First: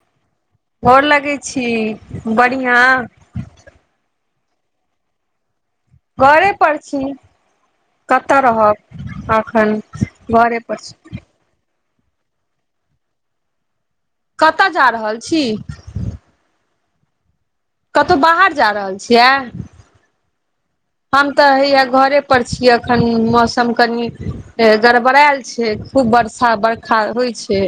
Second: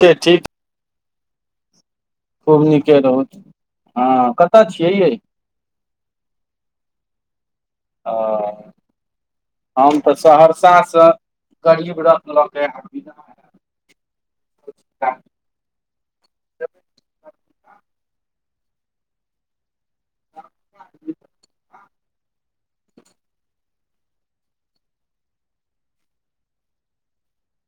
के ठीक गोर लगै छी खूब बढ़िआँ नीके रहु हँ कतऽ छियै यै घरे पर छी आ कतऽ रहब अखन घरे पर छी गाड़ीबरथ सऽ लक एलौ [unintelligible] कतऽ जा रहल छी [unintelligible] कतौ बाहर जा रहल छियै हम तऽ हैया घरे पर छियै ए। अखन मौसम कनि गड़बड़ैल छै खूब बर्षा बरखा होए छै।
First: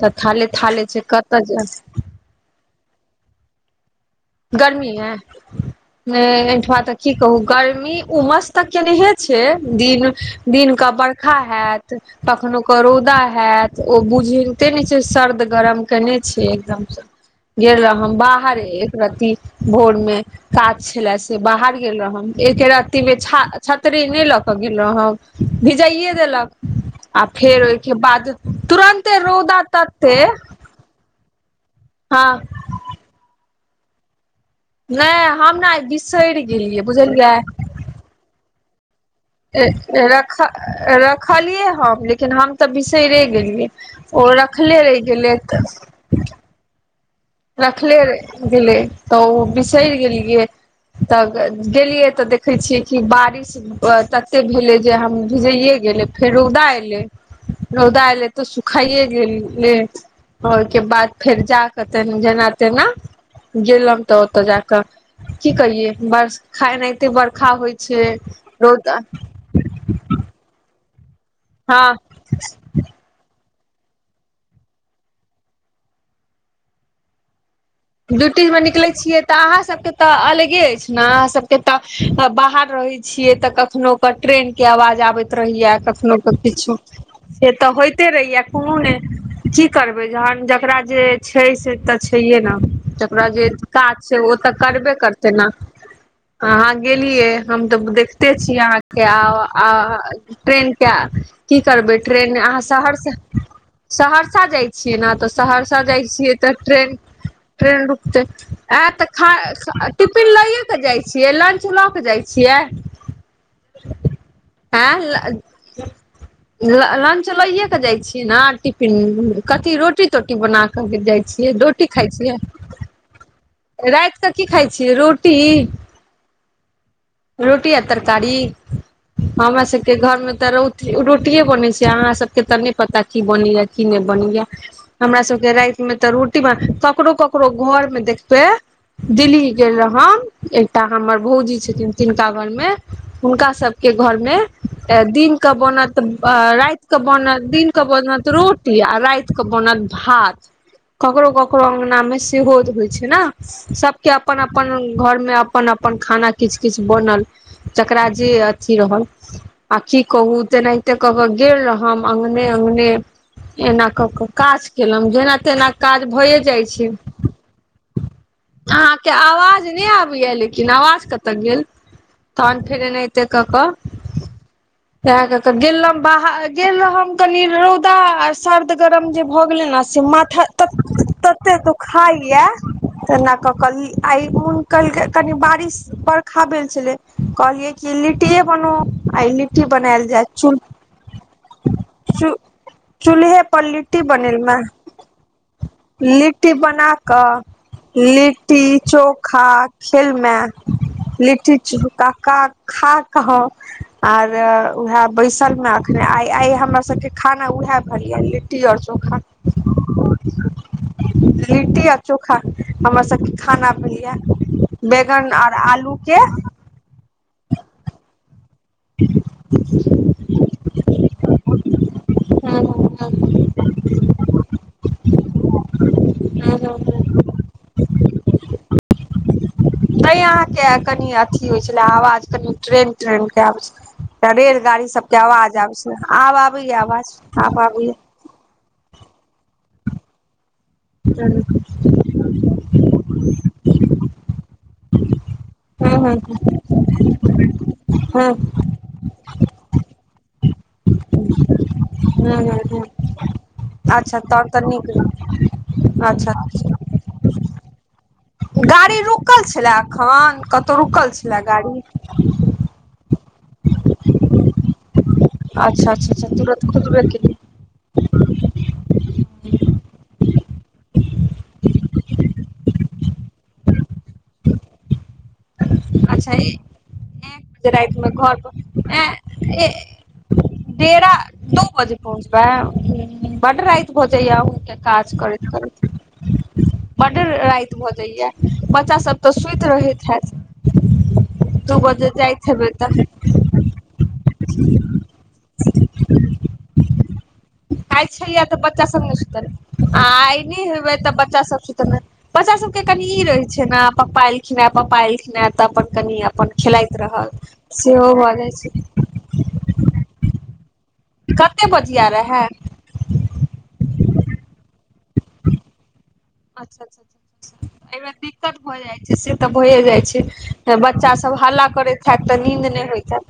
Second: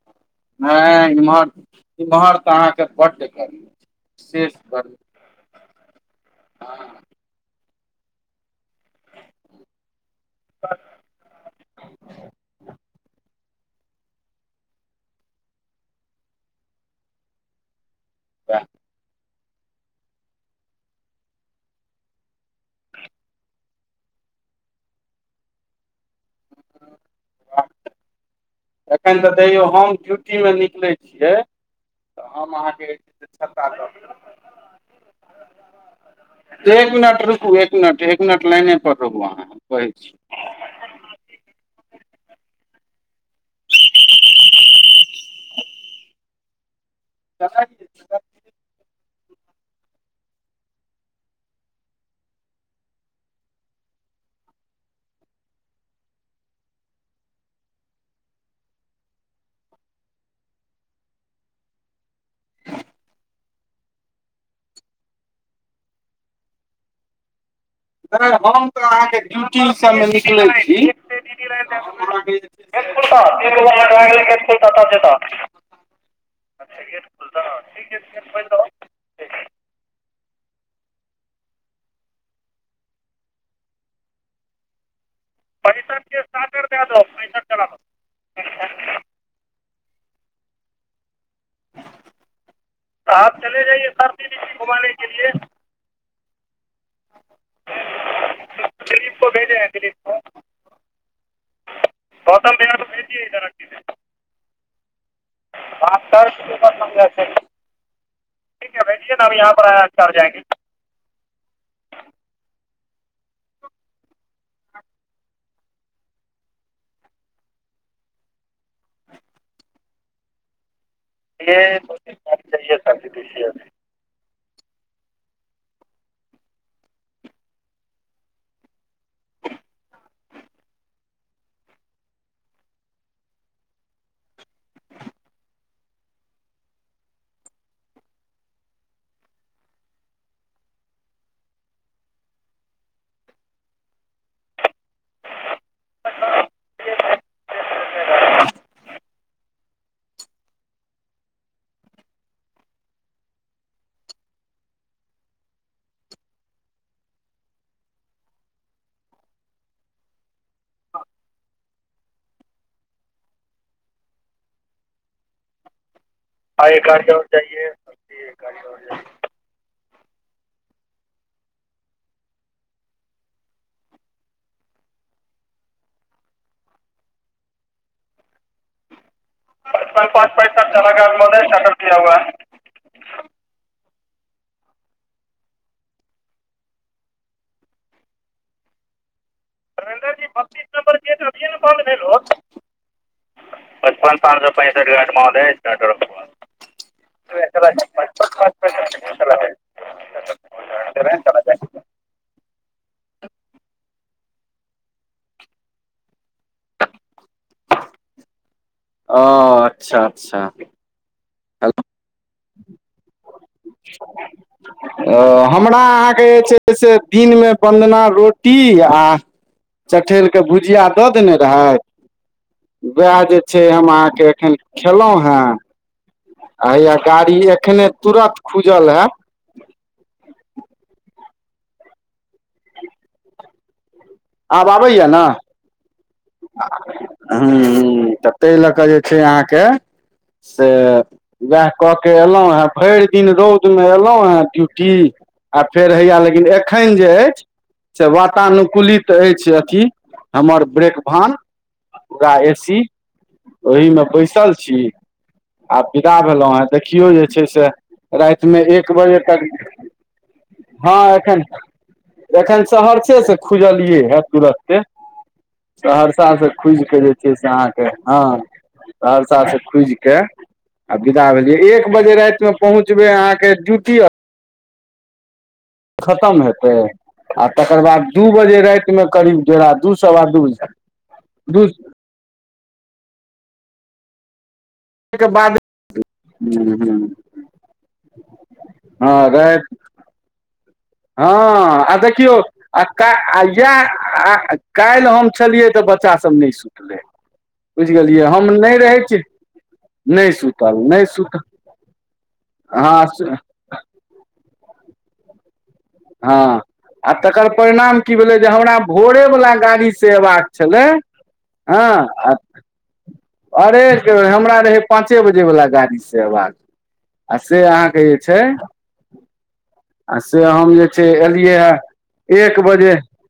तऽ थाले-थाले छै कतऽ जाएब। इमहर तऽ अहाँ के बड गर्मी। छै, शेष गर्मी हे एहिठमा तऽ हँ की कहूं गर्मी उमस तऽ केनहे छै, दिन दिन के बरखा हाएत, कखनो के रौदा आ त ओ बुझेते नै छै सर्द गरम कनै छै एकदम से। गेलौ हम बाहरे वैह एक रती भोर मे। काज छलै से बाहर गेलौ हम, एक रती के छा छतरी नै लऽ कऽ गेलौ हम। भिजाइये देलक आ फेर ओय के बाद तुरन्ते एखन तऽ रौदा तैयो होम तते ड्यूटी मे निकलै छियै हँ तऽ हम अहाँ के जे छता ल ऽ क। नै हम ने आय बिसैर देब गेलियै एक मिनट बुझलियै। रुकू एक मिनट, एक मिनट लाइने पर रहु अहाँ। हम कहै ए छी रख रखलियै हम लेकिन हम तऽ बिसैरे गेलियै। ओ रखलै रैह गेलै तऽ। रखले रह गेलै तऽ ओ बिसैर गेलियै। तब गेलियै तऽ देखै छियै कि बारिश तते भेलै, जे हम भेजैए गेलै फेरो दय एलै। रौदा एलै ते सुखाइये गेले ओय के बाद फेर जाके ते मे जेना-तेना गेलन तऽ ओतऽ जाकऽ की कहिये बरखा एनाहिते बरखा होय नै हम तऽ अहाँके ड्यूटी सब मे निकलै छी, हँ हम अहाँ के [unintelligible] [unintelligible] ड्यूटीमे निकलै छियै। तऽ अहाँ सबके ते अलगे एछ ना, अहाँ सबके त त बाहर रहै छियै तऽ कखनो क ट्रेन के आवाज आबैत रहैया, कखनो क किछो। से तऽ होएते रहैया कुनू नै। की करबै जहन जकरा जे छै से तऽ छैहये ना। तकरा जे काज छैय, ओ तऽ करबे करतै नेय अहाँ गेलियै हम तऽ ब देखते छी अहाँ के आब आ ट्रेन के की करबै ट्रेन अहाँ सहरसा, सहरसा जाय छियै ना त सहरसा जाय छियै तऽ ट्रेन ट्रेन रुकते आ तऽ खा टिफिन लैये के के जाय छियै, लंच लऽ के जाय छियै। हां ल ल लंच लैये के जाय छी ना टिफिन कथी रोटी-तोटी बना के जाय छिये रोटी खाय छियै। रात कऽ की खाय छियै रोटी। रोटी आ तरकारी। हमरा सबके घर मे तऽ रोट-रोटिये बनै छै, अहाँ सबके तऽ नै पता की बनैया। कि नै बनै या। हमरा सबके रात मे तऽ रोटी भा ककरो-ककरो घर मे देखबै। दिल्ली गेलौ हम एकटा हमर भौजी छथिन तिनका घर मे हुनका सबके घर मे ए दिनके बनत अ रात केऽ बनत दिन क बनत रोटी आ राएत के बनत भात। ककरो-ककरो अंगना मे सेहो होय छै ना। सबके अपन-अपन घर मे अपन-अपन खाना किछ किछ बनल जकरा जे अथी रहल आ की कहू तेनाहिते कऽ कऽ गेल रहो हम अंगने- अंगने। एना कऽ कऽ काज केलौं, जेना तेना काज भैये जाय छै आहाँ के आवाज नै आबैया लेकिन आवाज कतऽ तऽ गेल तहन फेर एनाहिते क कऽ ते कतऽ गेलौ बाहर गेल रहौ कनि रौदा आ सर्द गरम जे भऽ गेलेै न से माथा तत तते दुखाय यै तनाऽ कऽ कऽ ई आइ मोन कलकै कनि बारिश बरखा भेल छेलेै कहलियै कि लिट्टीये बनो आय लि्ट टी बनेल जे चूल चू-चूल्हे पर लिट्टी बनेलौ हे लिट्टी बना कऽ लिट्टी-चोखा सेलमे लिट्टी-चोखा का खा कऽ आर उहे बैसल मे अखने आय-आय हमरा सबके खाना उहे भलैये लिट्टी और चोखा ओ अच्छा-अच्छा लिट्टी आ चोखा हमरा सबके खाना भेलैया बैगन आ हमरा आहाँ के जे छै से दिन मे वन्दना रोटी आ आ चठैल के भुजिया दऽ देने रहै वैह जे छै हम आहाँ के एखन खेलौ है। आ हया गाड़ी एखने तुरत खुज लै तैय आहाँ के कनि अथी होय छेल्ला आवाज कनि ट्रेन-ट्रेन के आबै छै तऽ आब रेलगाड़ी आबैया सब के ने आवाज आबै छैला आब आबैये आवाज आब आबैये तैय लऽ कऽ जे छैय आहाँ के से हूं वैह क के एलौं हेँ। भरि दिन रौद मे एलौ हेँ ड्यूटी आ फेर हूं हैया हूं लेकिन एखन जे अछि से हूं वातानुकूलित अछि अथी हमर ब्रेक भान हँ ह ह ओही मे बैसल छी, आब विदा भेलौहेँ अच्छा देखियौ जे छै से रातिमे एक गाड़ी बजे रुकल तक छलै एखन कतौ [inaudible] हँ रुकल छलै एखन गाड़ी [inaudible] एखन स सहरसे स खुजलियेै हे तुरत्ते। [inaudible] अच्छा अच्छा सहरसा अच्छा सं तुरत खुजि क खुजबे जे केलै छै से आहाँके हँ सहरसा से खुजि के आ विदा भेलियै, एक बजे रातिमे पहुँच जेबै आहाँके ड्यूटी आ [unintelligible] अच्छा खतम ई हेतै आ [inaudible] [unintelligible] तकर बाद दू बजे रातिमे करीब डेरा दू सवा दू दू पहुँचबै [inaudible] बड्ड राति भ जाइया अहुंके काज के बाद करैत-करैत। हूँ हूँ बड्ड राति भ जाइया, बच्चा सब हँ त सुति राति रहैत [unintelligible] दू हँ आ बजे देखियौ जाइत हेबै आ तऽ का आ ई किए? आ काल्हि हम छलियै त बच्चा सब नै सुतलै। बुझि काल्हि गेलियै छलियै हम त नहि बच्चा रहै सब नेै छी सुतल आ नहि आइ नै सुतल हेबेै नहि त बच्चा सुतल सब सुत [inaudible] बच्चा सब के कनी ई हँ रहेै छै न पप्पा एलखिने पप्पा एलखिने। त अपन कनी अपन हँ खेलाइत रहल, सेहो भ जाइ छै। भोरेबला गाड़ी सं एबाक छलै। कते हँ बजिया आ रहे। अरे, हमरा रहै पाँचे बजे वला गाड़ीस जेबाके, अच्छा अच्छा आ से अच्छा, आहाँ के एहिमे जे छै दिक्कत भऽ जाइ छै से तऽ भए जाइ से हम छै जे छै बच्चा सब एलियै हल्ला आ करैत हैत तऽ एक नींद नहि बजे होइत हैत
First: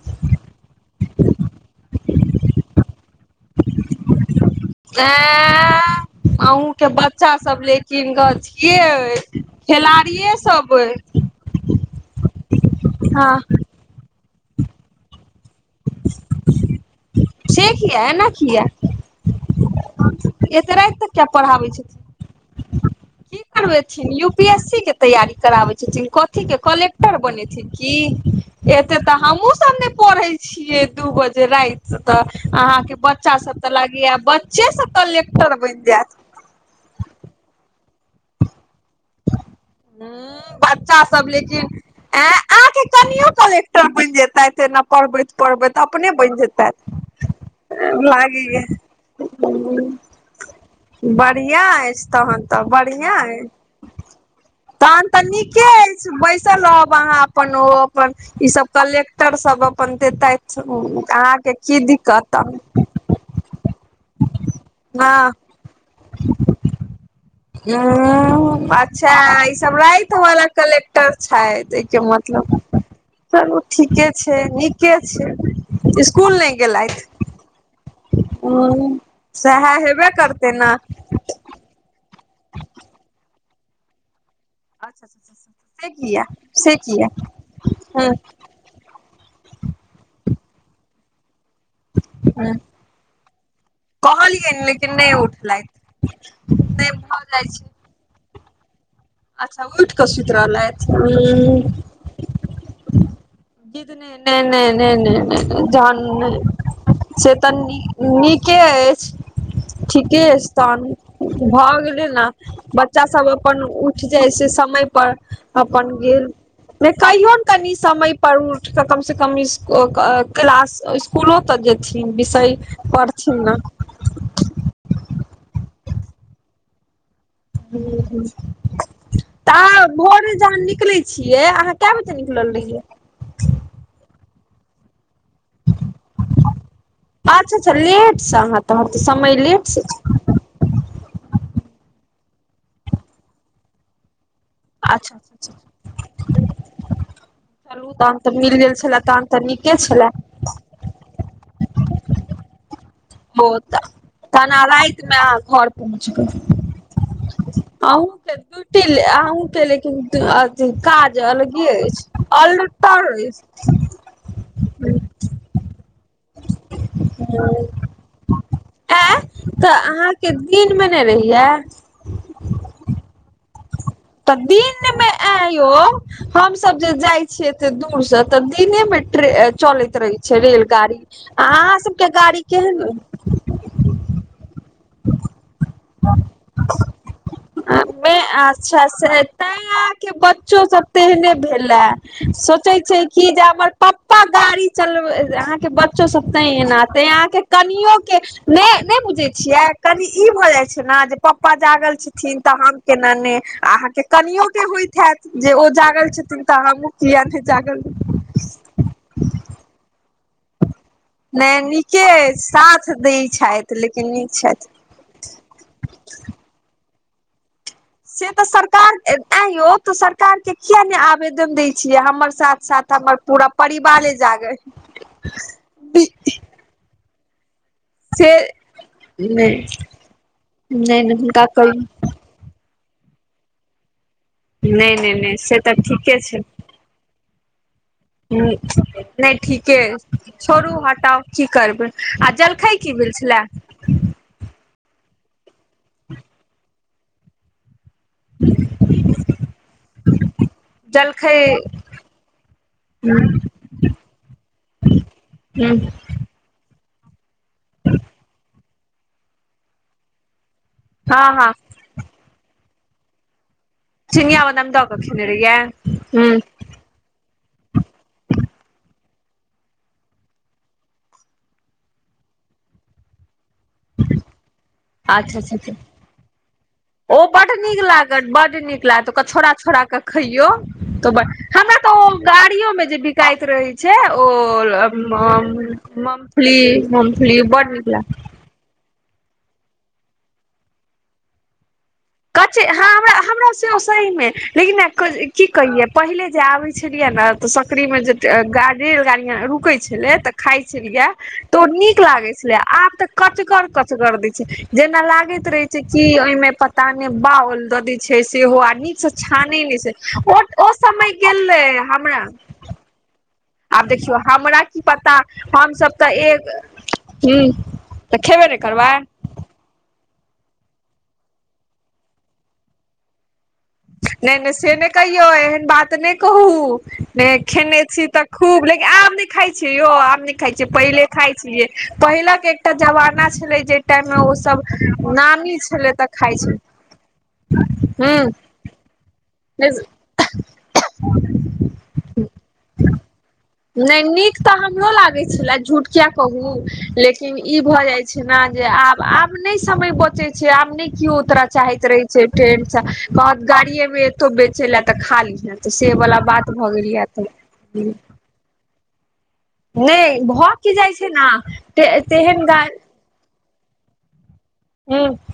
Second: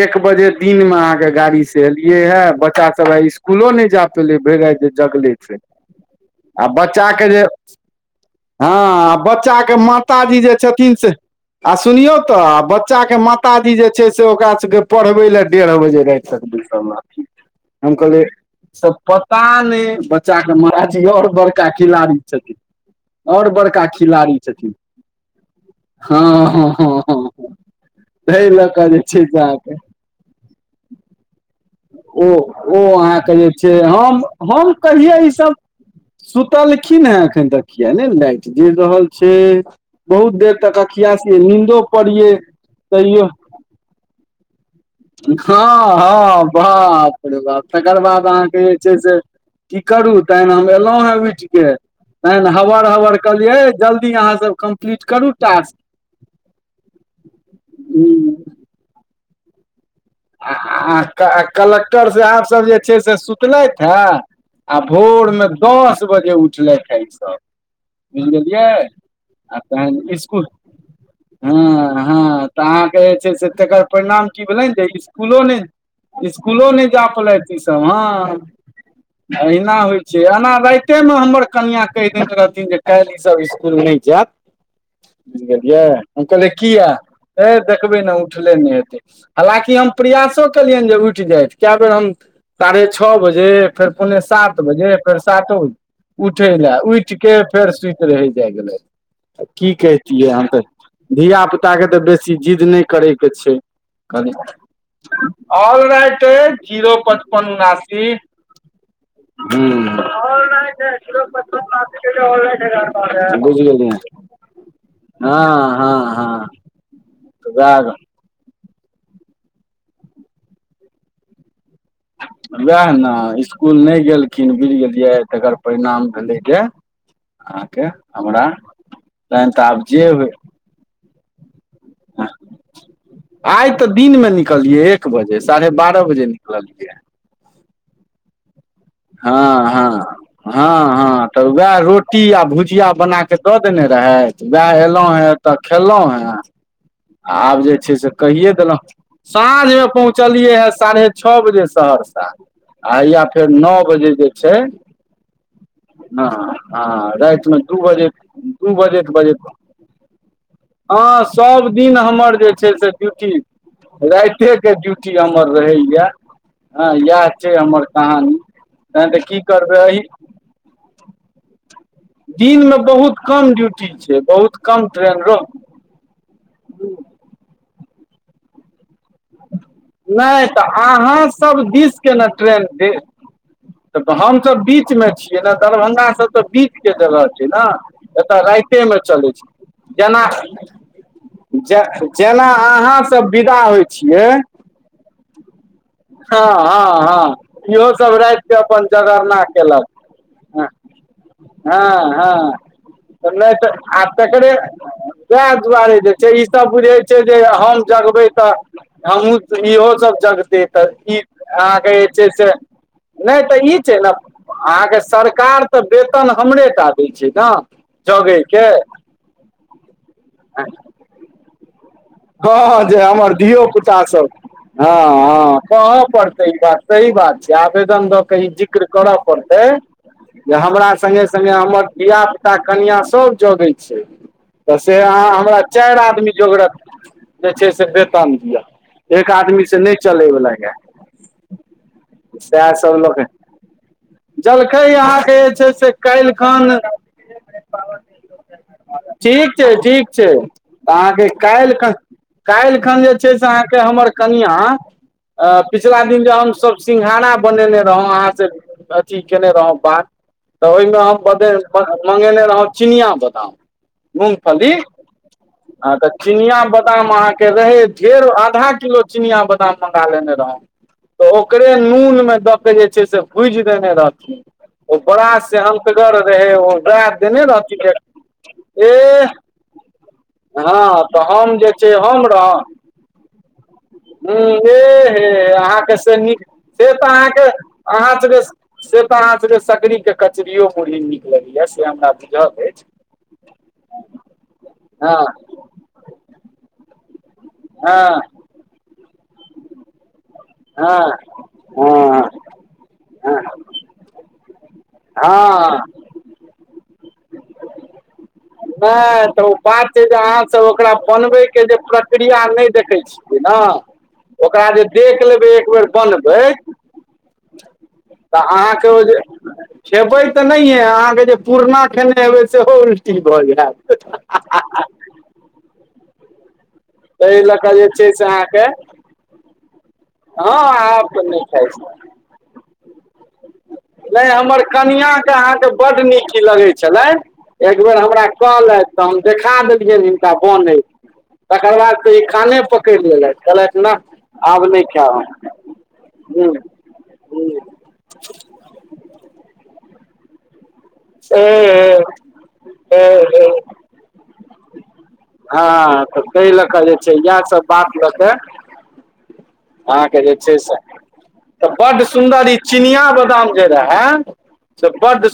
एक बजे दिनमे आहाँ के गाड़ी स एलियै या, बच्चा सब आइ स्कुलो नै जा पेल लै, भरि राति जे जगल से एं [inaudible] आ अहूँ के बच्चा आ जे सब लेकिन [inaudible] हँ आ अथिये बच्चा खेलाड़िये मातााजी जे सब अइ छथिन से आ सुनियौ त बच्चा के हँ मातााजी जे छै से ओकरा सबके पढ़बै ले डेढ़ बजे राति तक बैसल रहथिन। से हम किया कहलिय एना किया से पता नै, बच्चा के एते राति माताजी तक किया आओर बड़का पढ़ाबै छथिन खिलाड़ी छथिन। की और बड़का करबेथिन खिलाड़ी छथिन यूपीएससी के तैयारी कराबै छथिन। हँ कथीके हँ हँ कलेक्टर हँ बनेथिन? ताहि लऽ इह कऽ एते जे त छै से हमहुँ अहाँके सब नै पढ़ै छियै दू बजे राति त ओ ओ अहाँके बच्चा जे सब त छै लागैया हम बच्चे हम स कहियै ईसभ कलेक्टर बनि जाएत। सुतलखिन हैं एखन तक किए ने लइट जरि रहल छै? बहुत देर हूँ तक बच्चा सब अखिआसियै लेकिन नीन्दो ऐं पड़ियै। अहाँके [inaudible] कहियै [inaudible] कनियो कलेक्टर बनि जेतैथ एना पढ़बैत पढ़बैत अपने बनि हँ-हँ, जेतैथ बाप रे बाप तकर बाद अहाँके लागैये जे छै से की करू तहन हम एलौं हें बढ़ियां उठिके, अछि [inaudible] तहन हम तऽ हबड़ हबड़ कहलियै है जल्दी अहाँ सब तखन त नीके अछि, बैसल रहब अहाँ अपन ओ अपन टास्क ई सब कलेक्टर सब अप [inaudible] आ आ क कलक्टर दिक्कत साहेब तहन सब जे छै से सुतलथि हे आ हँ भोरमे दस बजे उठलैथ हे ई सब। बुझि गेलियै ऊं अच्छा ई आ सब तहन राति वाला इसकुल कलेक्टर [inaudible] छथि एहिके हँ-हँ त मतलब अहाँके जे छै से चलू तकर ठीके परिणाम छै की भेलनि जे नीके स्कू कुलो नहि छै स्कूल इस्कुलो नहि गेलथि जा पेलैथ ई सब हँ। ह सएह अहिना होइ हेबे छै एना करतै ने राइतेमे हमर कनियां कहि देने रहथिन जे काइल ई सब स्कुल नै जैत। अच्छा अच्छा बुझि गेलियै से किया हम कहलियै से कियै किया ऐ देखबै ह ने उठ ले नै हेतै हालांकि हम प्रयासो केलियेनि जे उठि जाइथ कै बेर हम ह साढ़े छौ बजे फेर पोने सात कहलियनि बजे लेकिन नहि फेर सातो उठलथि उठै लै नहि उठि भऽ क जाइ छै फेर सुइत रहै जाय गेलैथ। अच्छा की उठि कऽ कैहतियै सुति हम तऽ रहलथि धिया पुता के तऽ बेसी जिद नै करै के छै जिद नहि कनी नहि नहि नहि नहि नहि ऑल राइट जहन अइ जीरो से पचपन तऽ उनासी। नीके अछि हूँ, ठीके ऑलराइट स्थान है जीरो भऽ गेलै पचपन उनासी [unintelligible] बुझिगेलियै जै से समय पर अपन गेल हँ नै कहियोन कनि वैह समय पर उठिकऽ कमसे कम स्कु क क्लास इस्क कुलो तऽ जेथिन विषय पढ़थिन न नै गेल खिन बुझि गेलियै तकर परिणाम भेलै जे अहाँके हूं हूं हमरा तहन त तऽ आब अहां जे होइ भोरे जहन निकलै छियै अहाँ कै बजे निकलल रहियै? आइ तऽ दिन मे निकललियै एक बजे साढ़े बारह बजे निकललियै। अच्छा अच्छा लेट स अहाँ तहन त समय हँ लेट से हँ छै। हँ हँ तऽ वैह रोटी आ भुजिया बना कऽ दऽ देने रहैथ वोह एलौं अच्छा हैं अच्छा एतऽ खेलौं हैं आ आब जे चलू छै से तहन तऽ कहिये मिल गेल देलहुँ छलए तहन तऽ नीके साँझमे छलए पहुँचल लियो है साढ़े छौ बजे सहरसा आ हइया फेर ओ नौ तऽ बजे जे तहन छय अहाँ रातिमे अहाँ घर पहुँच गेल न हँ राति में दु अहूँ बजे के दु ड्यूटी बजैत बजैत अहूँ के लेकिन अथी काज हँ अलगे सब दिन अछि हमर जे छै से अल्टर ड्यूटी राइते के अछि ड्यूटी हमर रहैए हँ यैह छै हमर कहानी। तखन ऐँ तऽ की तऽ करबै एहि अहाँके दिन मे नै रहैय? दिनमे बहुत कम ड्यूटी छै बहुत कम ट्रेन रह हमसब जे जाइ छियैे एत्ते दूर सँ तऽ दिनेमे ट्रे चलैत रहै छै नहि तऽ रेलगाड़ी अहाँ आ अहाँ दिस सबके के ने गाड़ी ट्रेन दे केहन हम सब बीचमे छियै न दरभं गा सब तऽ बीचके जगह छै ने मे एतय अच्छा राइतेमे से चलै तैं छै अहाँके जेना बच्चो सब तेहने जे भेले जेना सोचे अहाँ सब विदा होइ छियै चल अहाँके बच्चो सब तैं हँ एना हँ तैं हँ अहाँके इहो कनियो सब के राति ने अपन नै बुझे जगरना छियै केलक कनि ई भए जाइ हँ ना जे प्पा जागल हँ छथिन हँ तऽ हम केना ने आ अहाँके कनियो के होइत हैत। जे सैह ओ दुआरे जागल जे छै छथिन तऽ ईसभ हमहूँ बुझै छै किया जे नहि जागल हम ज गबै तऽ हमहु स इहो सब जग तै त ई नहि अहांके नीके जे छै से साथ दै नहि तऽ ई छथि छै लेकिन न नीक छथि अहांके सर कार तऽ वेतन हमरे टा दै छै न से तऽ सरकार एं यौ तऽ सरकार के किया नै आवेदन दै छियै हमर हं साथ हं साथ हं जे हमर पूरा धियो पुता परिवारे सब जागे हं हं कहऽ पड़तै ई बात सही बात जाबे आवेदन दऽ से केऽ ई जिक्र करऽ नहि पड़तै जे हमरा नहि नहि सङ्गे - हुनका सङ्गे हमर कहियौ धिय पुता कनिआँ सब जोगै छै, तऽ नहि से नहि अहाँ नहि से हमरा तऽ चाइर ठीके आदमी जोगरत जे छै से ह एक नय आदमी से ठीके नहि चलैवला छोड़ू यऽ हटाउ की करबै आ सएह जलखइ की सब भेल लऽ के छलै जलखै अहाँके जे छै, से काल्हिखन [unintelligible] ठीक छै, ठीक छै, अहाँ के जलखै काइल्ह ख कइल्हखन जै छै हमर कनियाँ आ पिछला दिन हमस सिंघारा बनेने रहौ अहाँ से जि केने रहौ बात तऽ, ओइ मे हम हँ हँ ब मंगेने रहौ चिनिया बादाम चिनिया बादाम मुमफली दऽ कऽ खेने रहियै आ त हूँ चिनिया बदाम अहाँ के के रहे ढेर आधा किलो चिनिया बादाम मंगा लेने रहौ। तऽ ओकरे नून मे द के जे छै से भुज रहथिन ओ बड़ा अच्छा अच्छा सेहनतगर रहै ओ राय ओ देने बड रहथिन नीक जे लागत बड नीक लागत ओरा एह छोरा - छोरा के खैयो हँ तऽ तरा हम जे तऽ छै ओ हम रहौं गाड़ियो में जे बिकाइत रहै छै ओ हूं एह हे अहाँके [unintelligible] से नीक मफली से तऽ -मफली अहाँके बड नीक अहाँ लाग सबके से तऽ, अहाँ सबके सकरी के कचरियो मुरही नीक लगैया से हमरा बुझल कच अछि हँ हमराँ सहीमे हँ लेकिन की कहियै पहिले जे आबै छलियै ने तऽ, सकरी मे जे हँ गाड़ी रेल रुकै छलै तऽ, खाइ हँ छलियै तऽ ओ नीक हँ लागैत छलै, आब तऽ हँ कचगर -कचगर दै छै, जेना लागैत रहे हँ छै, कि नहि ओइ मे तानी बाओल द छै सेहो आ नीक सँ तऽ ओ छानै नहि बात छै जे ओ अहाँसभ -ओ ओकरा समय गेलइ बनबयके जे हमरा प्रक्रिया नहि देखै छियै ने आब देखियौ हमरा ओकरा की जे पता देख लेबै एक हमस बेर तऽ, बनबै एक हुं तऽ अहाँके ओ जे खेपै तऽ, नहिये अहाँ के जे पुरना खेने हेबे सेहो उल्टी भए जायत नैय -नैय से ने कहियौ एहन बात नै कहू ताहि लऽ कऽ खेने जे छी छै तऽ, से खूब अहाँके लेकिन आब नइ खाइ छी, यौ आम नइ खाइ हँ छी, पहिले आब तऽ खाइ नहि छियै, पहिलके एकटा जमाना छलै, जै नैय हमर कनिआँके अहाँके बड्ड तऽ खाइ नीक छलै लगैत छलैन। एक बेर हमरा हूँ कलहलेथ तहन देखा देलियनि हिनका बनइत तकर बाद से ई खाने पकइड़ लेलथ नय नीक तऽ, हमरो लागे छले झूठकिया हम कहू ह्म लेकिन ह्म ई भए जाइ जे आब -आब नै समय बचे आब नै कियो उतरो चाहैत रहे छै, ट्रेन स कहत गाड़ीे मे एतोच बेच च तऽ, खा लीहे तऽ से हँ बला तऽ बात ताहि लऽ भऽ कऽ जे गेल छै इएहसभ बात तऽ, लऽ कऽ नहि अहाँके जे भऽ छै की से जाइ छै ने तऽ, ते बड तेहन सुन्दर ई गाय चिनिया बादाम जै रहै से ह बड सुन्दर